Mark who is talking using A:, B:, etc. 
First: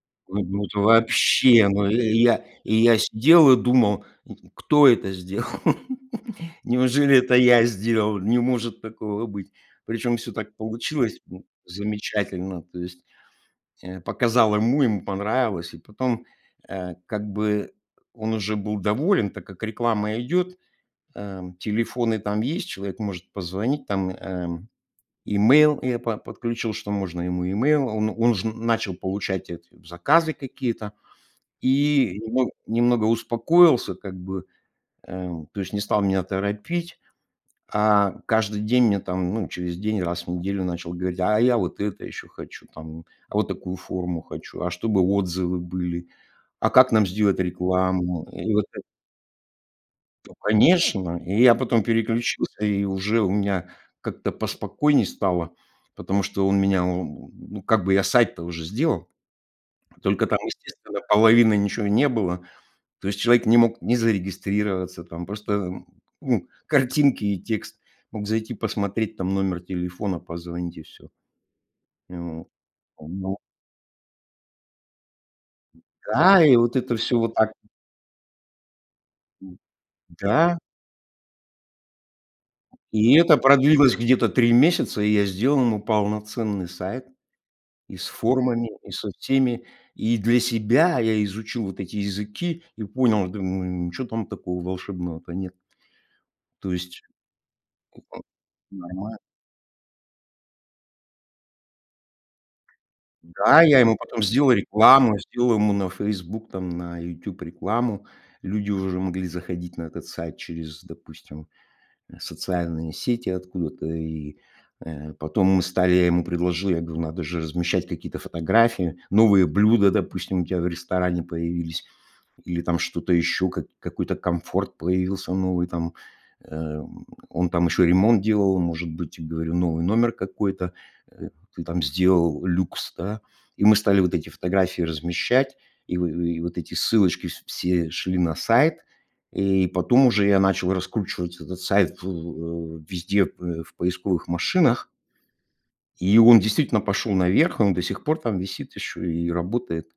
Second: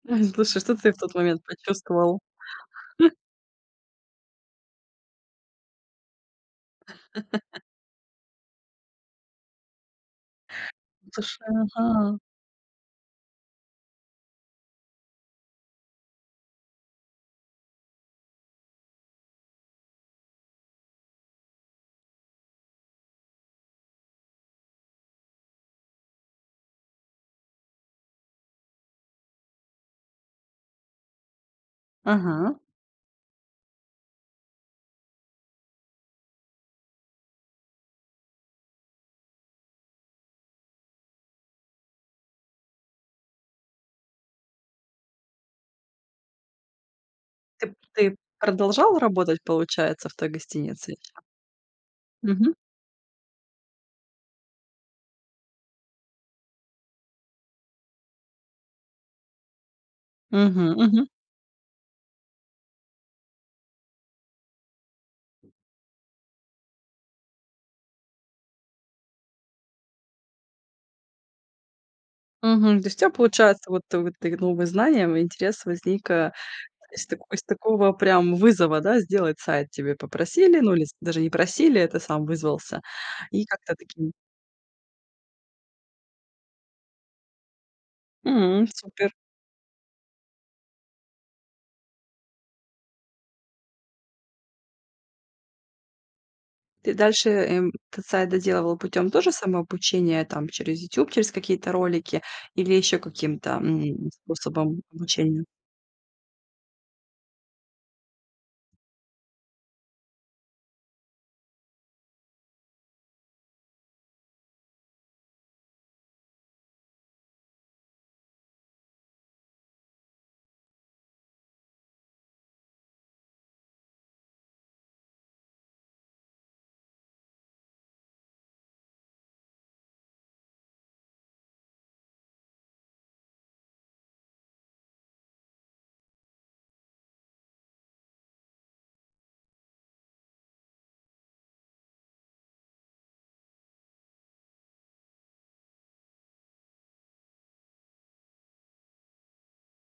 A: Ой,
B: Слушай,
A: ну
B: что
A: это
B: ты в тот момент
A: вообще! Ну, и
B: почувствовал?
A: й я, и я сидел и думал: "Ну, кто это сделал? Неужели это я сделал? Не может такого быть". Причём всё так
B: В
A: получилось, ну,
B: душе, ага.
A: замечательно. То есть, э, показал ему, ему понравилось. И потом, э, как бы он уже был доволен, так как реклама идёт, эм. Телефоны там есть, человек может позвонить, там, эм, email я по подключил, что можно ему email. А он он уже начал получать эти заказы какие-то. И немо
B: Ага.
A: немного успокоился как бы, э, то есть не стал меня торопить. А каждый день мне там, ну, через день, раз в неделю начал говорить: "А я вот это ещё хочу, там, а вот такую форму хочу. А чтобы отзывы были. А как нам сделать
B: Ты п ты
A: рекламу?". И вот эт
B: продолжал работать, получается, в той
A: Ну
B: гостинице
A: конечно.
B: ещё?
A: И я потом
B: Мгм.
A: переключился, и уже у меня как-то поспокойней стало. Потому что он меня, ну, ну как бы я сайт-то уже сделал. Только там,
B: Мгм.
A: естественно,
B: Мгм.
A: половины ничего не было. То есть человек не мог ни зарегистрироваться, там, просто, ну, картинки и текст. Мог зайти, посмотреть, там, номер телефона, позвонить и всё. Ну
B: Мгм. То есть у тя
A: вот. [unintelligible]
B: получается, вот ты вот ты г новым и знаниям, и интерес возник, э,
A: Да, и вот это
B: из
A: всё
B: тако
A: вот
B: из
A: так
B: такого прям вызова, да, сделать сайт тебя
A: Да.
B: попросили. Ну, или с даже не просили, а ты сам вызвался.
A: И это
B: И как-то
A: продлилось
B: таким
A: где-то 3 месяца, и я сделал ему полноценный сайт. И с
B: М,
A: формами, и со
B: супер.
A: всеми. И для себя я изучил вот эти языки и понял, думаю: "Ничего там такого волшебного-то нет". То
B: Ты
A: есть
B: дальше, эм, тот сайт доделывал путём
A: нормаль
B: тоже самообучения, там, через YouTube, через какие-то ролики? Или ещё каким-то,
A: Да, я ему
B: м,
A: потом сделал
B: способом
A: рекламу,
B: обучения?
A: сделал ему на Facebook, там, на YouTube рекламу. Люди уже могли заходить на этот сайт через, допустим, э, социальные сети откуда-то. И, э, потом мы стали я ему предложил, я говорю: "Надо же размещать какие-то фотографии. Новые блюда, допустим, у тебя в ресторане появились или там что-то ещё, как какой-то комфорт появился новый там". Э, он там ещё ремонт делал. Он, может быть, я говорю, новый номер какой-то, э, ты там сделал люкс, да. И мы стали вот эти фотографии размещать. И в и вот эти ссылочки вс все шли на сайт. И потом уже я начал раскручивать этот сайт, ф в э, везде в поисковых машинах и он действительно пошёл наверх. Он до сих пор там висит ещё и работает.